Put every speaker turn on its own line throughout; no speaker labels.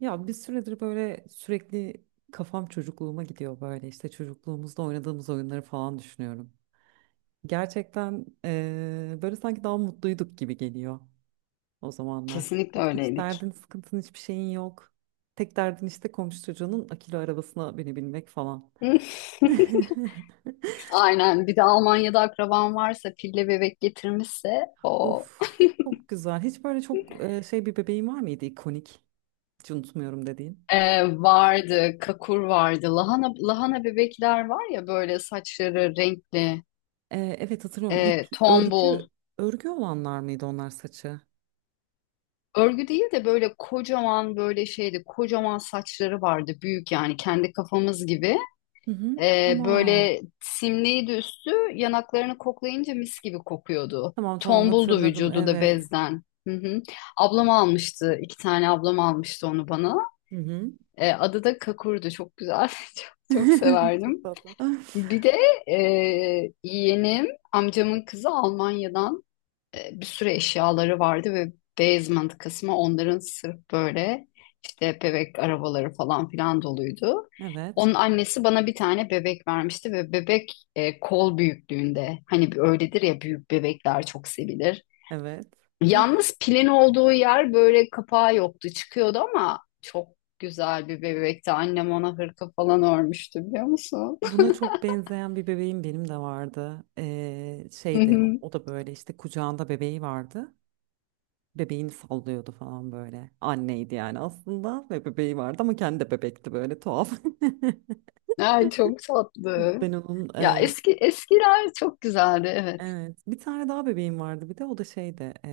Ya bir süredir böyle sürekli kafam çocukluğuma gidiyor, böyle işte çocukluğumuzda oynadığımız oyunları falan düşünüyorum. Gerçekten böyle sanki daha mutluyduk gibi geliyor o zamanlar.
Kesinlikle
Hiç
öyleydik.
derdin, sıkıntın, hiçbir şeyin yok. Tek derdin işte komşu çocuğunun akülü arabasına binebilmek falan.
Aynen. Bir de Almanya'da akraban varsa, pille bebek getirmişse o
Of, çok güzel. Hiç böyle çok şey, bir bebeğin var mıydı ikonik? Hiç unutmuyorum dediğin.
Vardı, kakur vardı. Lahana lahana bebekler var ya böyle saçları renkli,
Evet, hatırlıyorum. İp, örgü,
tombul.
örgü olanlar mıydı onlar saçı?
Örgü değil de böyle kocaman böyle şeydi, kocaman saçları vardı, büyük yani kendi kafamız gibi.
Hı hı. Tamam.
Böyle simliydi üstü, yanaklarını koklayınca mis gibi kokuyordu.
Tamam, tamam,
Tombuldu
hatırladım.
vücudu da
Evet.
bezden. Hı hı. Ablam almıştı, iki tane ablam almıştı onu bana.
Hı hı.
Adı da Kakur'du, çok güzel, çok, çok
Çok
severdim.
tatlı.
Bir de e, yeğenim, amcamın kızı Almanya'dan bir sürü eşyaları vardı ve basement kısmı onların sırf böyle işte bebek arabaları falan filan doluydu.
Evet.
Onun annesi bana bir tane bebek vermişti ve bebek kol büyüklüğünde. Hani bir öyledir ya büyük bebekler çok sevilir.
Evet.
Yalnız pilin olduğu yer böyle kapağı yoktu çıkıyordu ama çok güzel bir bebekti. Annem ona hırka falan örmüştü biliyor musun?
Buna çok benzeyen bir bebeğim benim de vardı.
Hı
Şeydi, o
hı.
o da böyle işte kucağında bebeği vardı. Bebeğini sallıyordu falan böyle. Anneydi yani aslında ve bebeği vardı, ama kendi de bebekti, böyle tuhaf.
Ay çok tatlı.
Ben onun.
Ya eski eskiler çok güzeldi evet.
Evet. Bir tane daha bebeğim vardı, bir de o da şeydi,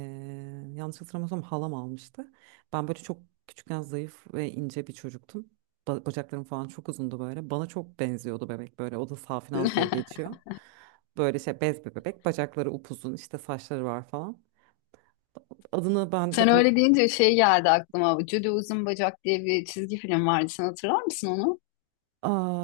yanlış hatırlamıyorsam halam almıştı. Ben böyle çok küçükken zayıf ve ince bir çocuktum. Bacaklarım falan çok uzundu böyle. Bana çok benziyordu bebek böyle. O da Safinaz diye geçiyor. Böyle şey, bez bir bebek. Bacakları upuzun işte, saçları var falan. Adını ben
Sen
de bu...
öyle deyince şey geldi aklıma. Judy Uzun Bacak diye bir çizgi film vardı. Sen hatırlar mısın onu?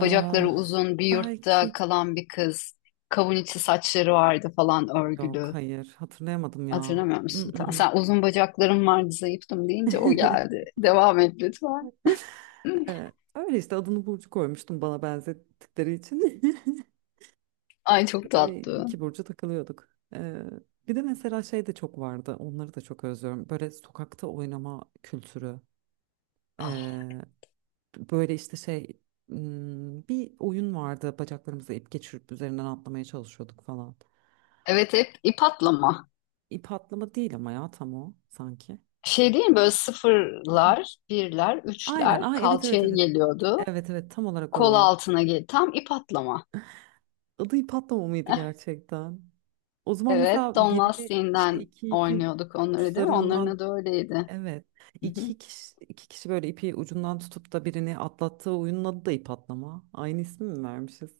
Bacakları uzun, bir yurtta
belki.
kalan bir kız. Kavun içi saçları vardı falan
Yok,
örgülü.
hayır, hatırlayamadım ya.
Hatırlamıyor musun? Tamam.
Mm-mm.
Sen uzun bacaklarım vardı, zayıftım deyince o geldi. Devam et lütfen.
Evet, öyle işte adını Burcu koymuştum bana benzettikleri için.
Ay çok
Böyle
tatlı.
iki burcu takılıyorduk. Ee, Bir de mesela şey de çok vardı. Onları da çok özlüyorum. Böyle sokakta oynama kültürü.
Ah.
Ee, Böyle işte şey, bir oyun vardı. Bacaklarımıza ip geçirip üzerinden atlamaya çalışıyorduk falan.
Evet hep ip atlama.
İp atlama değil ama ya, tam o sanki.
Şey değil mi böyle sıfırlar, birler,
Aynen.
üçler
Aa, evet, evet,
kalçaya
evet.
geliyordu.
Evet, evet, tam olarak o
Kol
oyun.
altına gel. Tam ip atlama.
Adı ip atlama mıydı gerçekten? O zaman
Evet,
mesela
Don
birini işte
Lastiği'nden
iki ipi
oynuyorduk onları değil mi? Onların
uçlarından.
adı öyleydi.
Evet.
Hı hı.
İki kişi, iki kişi böyle ipi ucundan tutup da birini atlattığı oyunun adı da ip atlama. Aynı ismi mi vermişiz?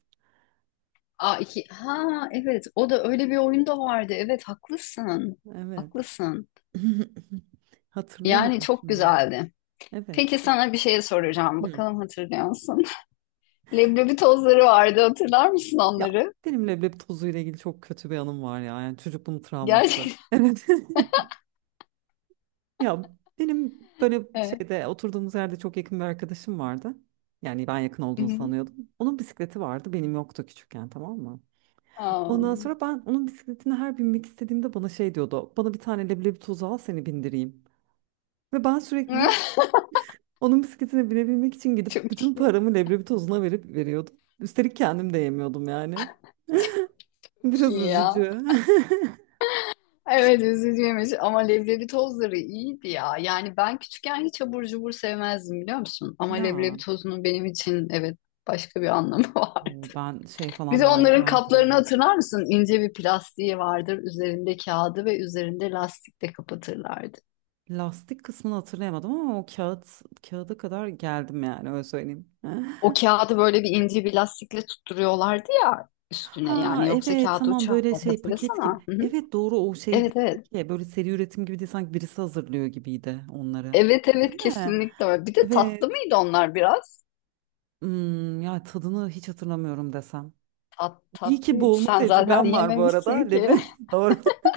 Aa, iki... Ha evet o da öyle bir oyun da vardı. Evet haklısın.
Evet.
Haklısın. Yani
Hatırlayamadım
çok
şimdi onu.
güzeldi. Peki
Evet.
sana bir şey soracağım.
Hı.
Bakalım hatırlıyor musun? Leblebi tozları vardı. Hatırlar mısın
Ya
onları?
benim leblebi tozuyla ilgili çok kötü bir anım var ya. Yani çocukluğum travması.
Gerçekten.
Evet. Ya benim böyle
Evet.
şeyde oturduğumuz yerde çok yakın bir arkadaşım vardı. Yani ben yakın
Hı
olduğunu
hı.
sanıyordum. Onun bisikleti vardı, benim yoktu küçükken, tamam mı?
Aa.
Ondan sonra ben onun bisikletine her binmek istediğimde bana şey diyordu: bana bir tane leblebi tozu al, seni bindireyim. Ve ben sürekli onun bisikletine binebilmek için gidip
Çok
bütün
iyi,
paramı leblebi tozuna verip veriyordum. Üstelik kendim de yemiyordum yani.
çok
Biraz
iyi ya.
üzücü.
Evet üzücüymüş ama leblebi tozları iyiydi ya. Yani ben küçükken hiç abur cubur sevmezdim biliyor musun? Ama leblebi
Ya
tozunun benim için evet başka bir anlamı var.
o, ben şey
Bir
falan
de onların
manyağıydım ya.
kaplarını hatırlar mısın? İnce bir plastiği vardır. Üzerinde kağıdı ve üzerinde lastikle kapatırlardı.
Lastik kısmını hatırlayamadım ama o kağıt, kağıda kadar geldim yani, öyle söyleyeyim.
O kağıdı böyle bir ince bir lastikle tutturuyorlardı ya üstüne
Ha,
yani yoksa
evet,
kağıdı
tamam,
uçardı
böyle şey paket
hatırlasana.
gibi.
Hı hı.
Evet, doğru, o şey
Evet
değildi
evet.
ki, böyle seri üretim gibi değil, sanki birisi hazırlıyor gibiydi onları.
Evet
Değil
evet
mi?
kesinlikle öyle. Bir de tatlı
Evet.
mıydı onlar biraz?
Ya tadını hiç hatırlamıyorum desem. İyi ki
Tatlıydı.
boğulma
Sen zaten
tecrübem var bu arada.
yememişsin ki.
Leblebi. Doğru.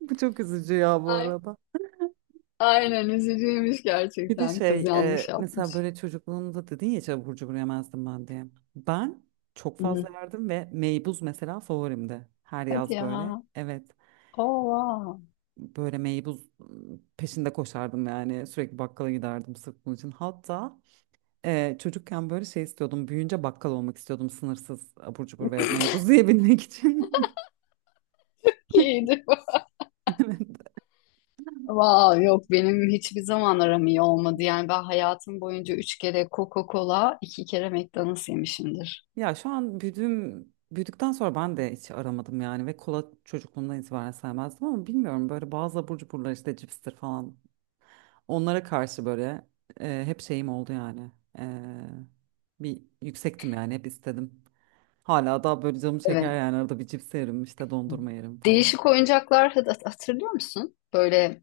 Bu çok üzücü ya bu
Ay.
arada.
Aynen üzücüymüş
Bir de
gerçekten. Kız
şey,
yanlış
mesela,
yapmış.
böyle çocukluğunda dedin ya, hiç abur cubur yemezdim ben diye. Ben çok
Hı
fazla
hı.
yerdim ve meybuz mesela favorimdi. Her
Hadi
yaz
ya.
böyle. Evet.
Oo, wow.
Böyle meybuz peşinde koşardım yani, sürekli bakkala giderdim sırf bunun için. Hatta çocukken böyle şey istiyordum, büyüyünce bakkal olmak istiyordum sınırsız abur cubur ve meybuz yiyebilmek için.
İyiydi.
Evet.
Wow, yok benim hiçbir zaman aram iyi olmadı. Yani ben hayatım boyunca üç kere Coca-Cola, iki kere McDonald's yemişimdir.
Ya şu an büyüdükten sonra ben de hiç aramadım yani, ve kola çocukluğumdan itibaren sevmezdim, ama bilmiyorum böyle bazı abur cuburlar işte cipstir falan, onlara karşı böyle hep şeyim oldu yani. E, Bir yüksektim yani, hep istedim. Hala daha böyle canım çeker
Evet.
yani, arada bir cips yerim işte, dondurma yerim falan.
Değişik oyuncaklar hatırlıyor musun? Böyle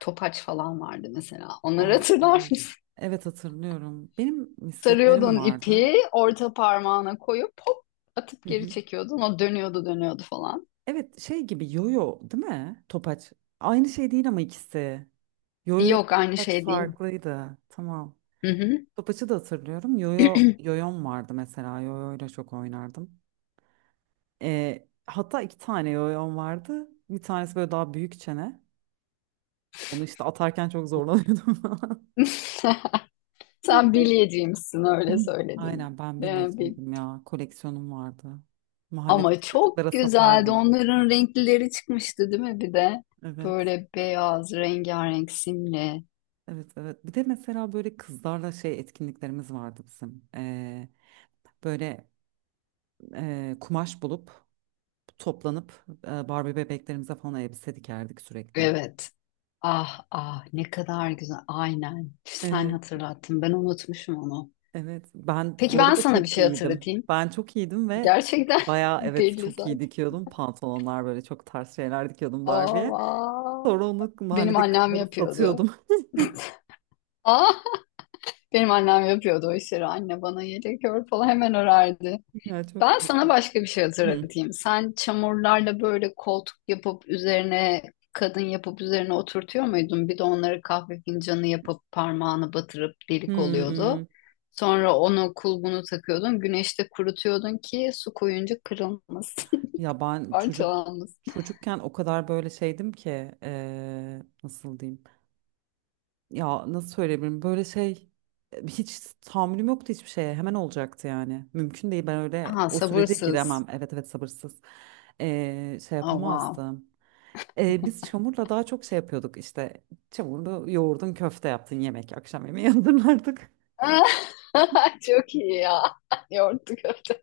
topaç falan vardı mesela. Onları
Aa,
hatırlar
evet. Evet, hatırlıyorum. Benim misketlerim
Sarıyordun
vardı.
ipi, orta parmağına koyup hop atıp
Hı
geri
hı.
çekiyordun. O dönüyordu dönüyordu falan.
Evet, şey gibi, yoyo değil mi? Topaç. Aynı şey değil ama ikisi. Yoyo ile
Yok aynı
topaç
şey değil.
farklıydı. Tamam.
Hı hı.
Topaçı da hatırlıyorum. Yoyom vardı mesela. Yoyo ile çok oynardım. Hatta iki tane yoyom vardı. Bir tanesi böyle daha büyük çene. Onu işte atarken çok zorlanıyordum.
Sen
Falan.
bilyeciymişsin öyle söyledim.
Aynen, ben
Ee, bil-
binniciydim ya. Koleksiyonum vardı.
Ama
Mahalledeki
çok
çocuklara
güzeldi.
satardım.
Onların renklileri çıkmıştı değil mi bir de?
Evet.
Böyle beyaz, rengarenk simli.
Evet, evet. Bir de mesela böyle kızlarla şey etkinliklerimiz vardı bizim. Böyle, kumaş bulup toplanıp, Barbie bebeklerimize falan elbise dikerdik sürekli.
Evet. Ah ah ne kadar güzel. Aynen. Sen
Evet,
hatırlattın. Ben unutmuşum onu.
evet. Ben
Peki
bu
ben
arada
sana bir
çok
şey
iyiydim.
hatırlatayım.
Ben çok iyiydim ve
Gerçekten
bayağı, evet,
belli
çok iyi
zaten.
dikiyordum. Pantolonlar böyle, çok tarz şeyler dikiyordum Barbie'ye.
Aa,
Sonra onu
benim
mahalledeki
annem
kızlara
yapıyordu.
satıyordum.
Aa, benim annem yapıyordu o işleri. Anne bana yelek ör falan hemen örerdi.
Ya, çok
Ben sana
tatlı.
başka bir şey
Hı.
hatırlatayım. Sen çamurlarla böyle koltuk yapıp üzerine kadın yapıp üzerine oturtuyor muydun? Bir de onları kahve fincanı yapıp parmağını batırıp delik oluyordu.
Hmm.
Sonra onu kulbunu takıyordun. Güneşte kurutuyordun ki su koyunca kırılmasın,
Ya ben çocuk
parçalanmasın.
çocukken o kadar böyle şeydim ki, nasıl diyeyim? Ya nasıl söyleyebilirim? Böyle şey, hiç tahammülüm yoktu hiçbir şeye. Hemen olacaktı yani. Mümkün değil. Ben öyle
Ha
o sürece
sabırsız.
giremem. Evet, evet, sabırsız. Şey
Oh, wow.
yapamazdım. Biz çamurla daha çok şey yapıyorduk işte. Çamurlu yoğurdun köfte yaptın yemek. Akşam yemeği hazırlardık.
Çok iyi ya. Yoğurtlu köfte.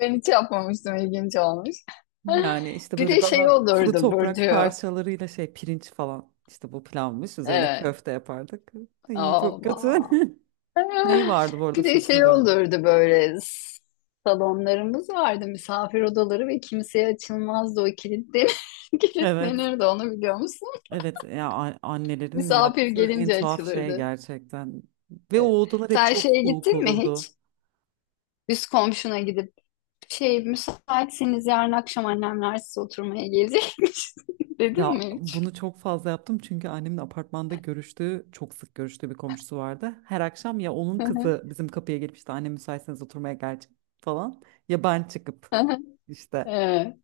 Ben hiç yapmamıştım. İlginç olmuş.
Yani işte
Bir
böyle
de
daha
şey
kuru
olurdu
toprak
burcu.
parçalarıyla şey pirinç falan işte bu pilavmış, üzerine
Evet.
köfte yapardık. İyi, çok kötü.
Allah.
Ney vardı bu arada,
Bir de
sözünü
şey
böldüm.
olurdu böyle salonlarımız vardı misafir odaları ve kimseye açılmazdı o kilitlenir,
Evet.
kilitlenirdi onu biliyor musun?
Evet ya, annelerin
Misafir
yaptığı en
gelince
tuhaf şey
açılırdı.
gerçekten. Ve o
Evet.
odalar hep
Sen
çok
şeye
soğuk
gittin mi hiç?
olurdu.
Üst komşuna gidip Şey, müsaitseniz yarın akşam annemler size oturmaya gelecekmiş. Dedin
Ya
mi hiç?
bunu çok fazla yaptım çünkü annemin apartmanda görüştüğü, çok sık görüştüğü bir komşusu vardı. Her akşam ya onun
Hı
kızı bizim kapıya gelip işte, anne müsaitseniz oturmaya gelecek falan, ya ben çıkıp işte.
Ee,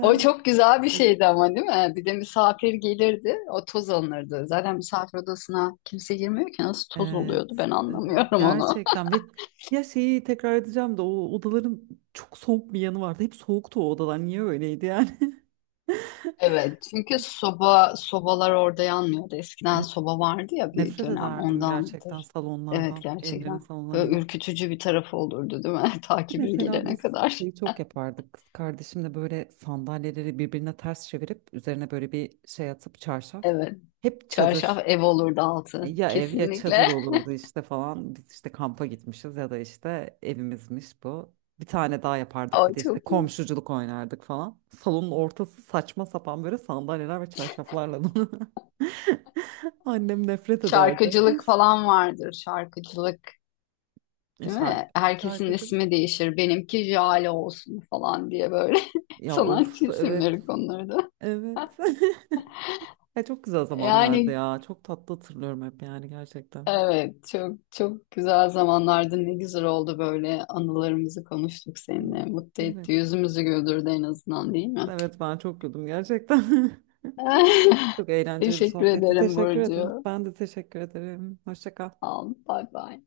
o çok güzel bir
Evet.
şeydi ama değil mi? Bir de misafir gelirdi, o toz alınırdı. Zaten misafir odasına kimse girmiyor ki nasıl toz
Evet.
oluyordu ben
e,
anlamıyorum onu.
Gerçekten, ve ya, şeyi tekrar edeceğim de, o odaların çok soğuk bir yanı vardı. Hep soğuktu o odalar. Niye öyleydi yani?
Evet, çünkü sobalar orada yanmıyordu. Eskiden soba vardı ya bir
Nefret
dönem
ederdim gerçekten
ondandır. Evet
salonlardan, evlerin
gerçekten. Böyle
salonlarından.
ürkütücü bir tarafı olurdu değil mi? Ta bir
Mesela
gelene
biz
kadar.
şeyi çok yapardık. Kız kardeşimle böyle sandalyeleri birbirine ters çevirip üzerine böyle bir şey atıp, çarşaf.
Evet.
Hep
Çarşaf
çadır.
ev olurdu altı.
Ya ev ya çadır
Kesinlikle.
olurdu işte falan. Biz işte kampa gitmişiz ya da işte evimizmiş bu. Bir tane daha yapardık, bir
O
de işte
çok iyi.
komşuculuk oynardık falan. Salonun ortası saçma sapan böyle sandalyeler ve çarşaflarla dolu. Annem nefret ederdi.
Şarkıcılık falan vardır. Şarkıcılık,
E,
değil
Şar
mi? Herkesin
şarkıcı.
ismi değişir. Benimki Jale olsun falan diye böyle
Ya
sanatçı
of, evet.
isimleri konulurdu.
Evet. Ya çok güzel zamanlardı
Yani
ya. Çok tatlı hatırlıyorum hep yani, gerçekten.
evet çok çok güzel zamanlardı. Ne güzel oldu böyle anılarımızı konuştuk
Hı.
seninle. Mutlu
Evet.
etti. Yüzümüzü güldürdü en azından değil mi?
Evet, ben çok güldüm gerçekten. Çok eğlenceli bir
Teşekkür
sohbetti.
ederim
Teşekkür ederim.
Burcu.
Ben de teşekkür ederim. Hoşça kal.
Al, bye bye.